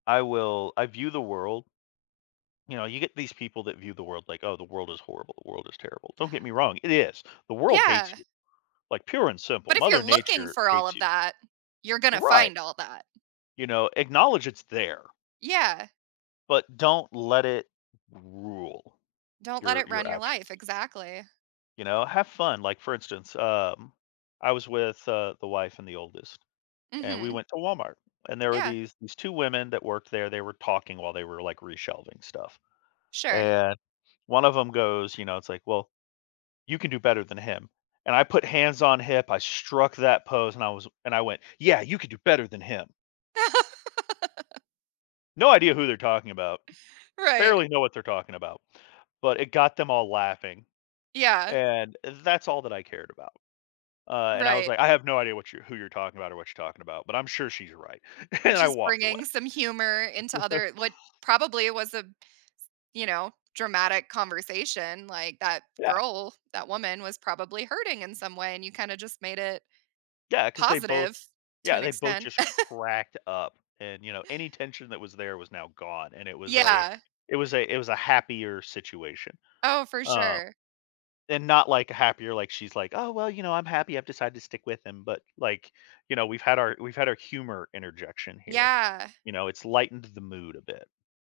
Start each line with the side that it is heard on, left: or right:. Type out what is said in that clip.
left: I will, I view the world you know, you get these people that view the world like, "Oh, the world is horrible, the world is terrible." Don't get me wrong, it is. The world hates
right: Yeah.
left: you, like pure and simple.
right: But if you're
left: Mother
right: looking
left: Nature
right: for all
left: hates
right: of
left: you.
right: that, you're gonna
left: Right.
right: find all that.
left: You know, acknowledge it's there.
right: Yeah.
left: But don't let it rule
right: Don't let
left: your,
right: it
left: your
right: run your
left: actions.
right: life exactly.
left: You know, have fun. Like, for instance, um, I was with, uh, the wife and the oldest, and we
right: Mhm.
left: went to Walmart, and there were
right: Yeah.
left: these these 2 women that worked there. They were talking while they were like re-shelving stuff
right: Sure.
left: and one of them goes, you know, it's like, "Well, you can do better than him." And I put hands on hip. I struck that pose and I was and I went, "Yeah, you could do better than him." No idea who they're talking about.
right: Right.
left: Barely know what they're talking about, but it got them all laughing.
right: Yeah.
left: And that's all that I cared about. Uh, and I was
right: Right.
left: like, "I have no idea what you're who you're talking about or what you're talking about, but I'm sure she's right." And I
right: Just
left: walked
right: bringing some humor into
left: away.
right: other what probably was a s you know, dramatic conversation like that
left: Yeah.
right: girl, that woman was probably hurting in some way and you kinda just made it.
left: Yeah, 'cause they both
right: Positive, to
left: yeah,
right: an
left: they both
right: extent.
left: just cracked up and, you know, any tension that was there was now gone and it was a
right: Yeah.
left: it was a it was a happier situation.
right: Oh, for
left: Uh,
right: sure.
left: and not like a happier like she's like, "Oh well, you know, I'm happy I've decided to stick with him." But like, you know, we've had our we've had our humor interjection here,
right: Yeah.
left: you know, it's lightened the mood a bit.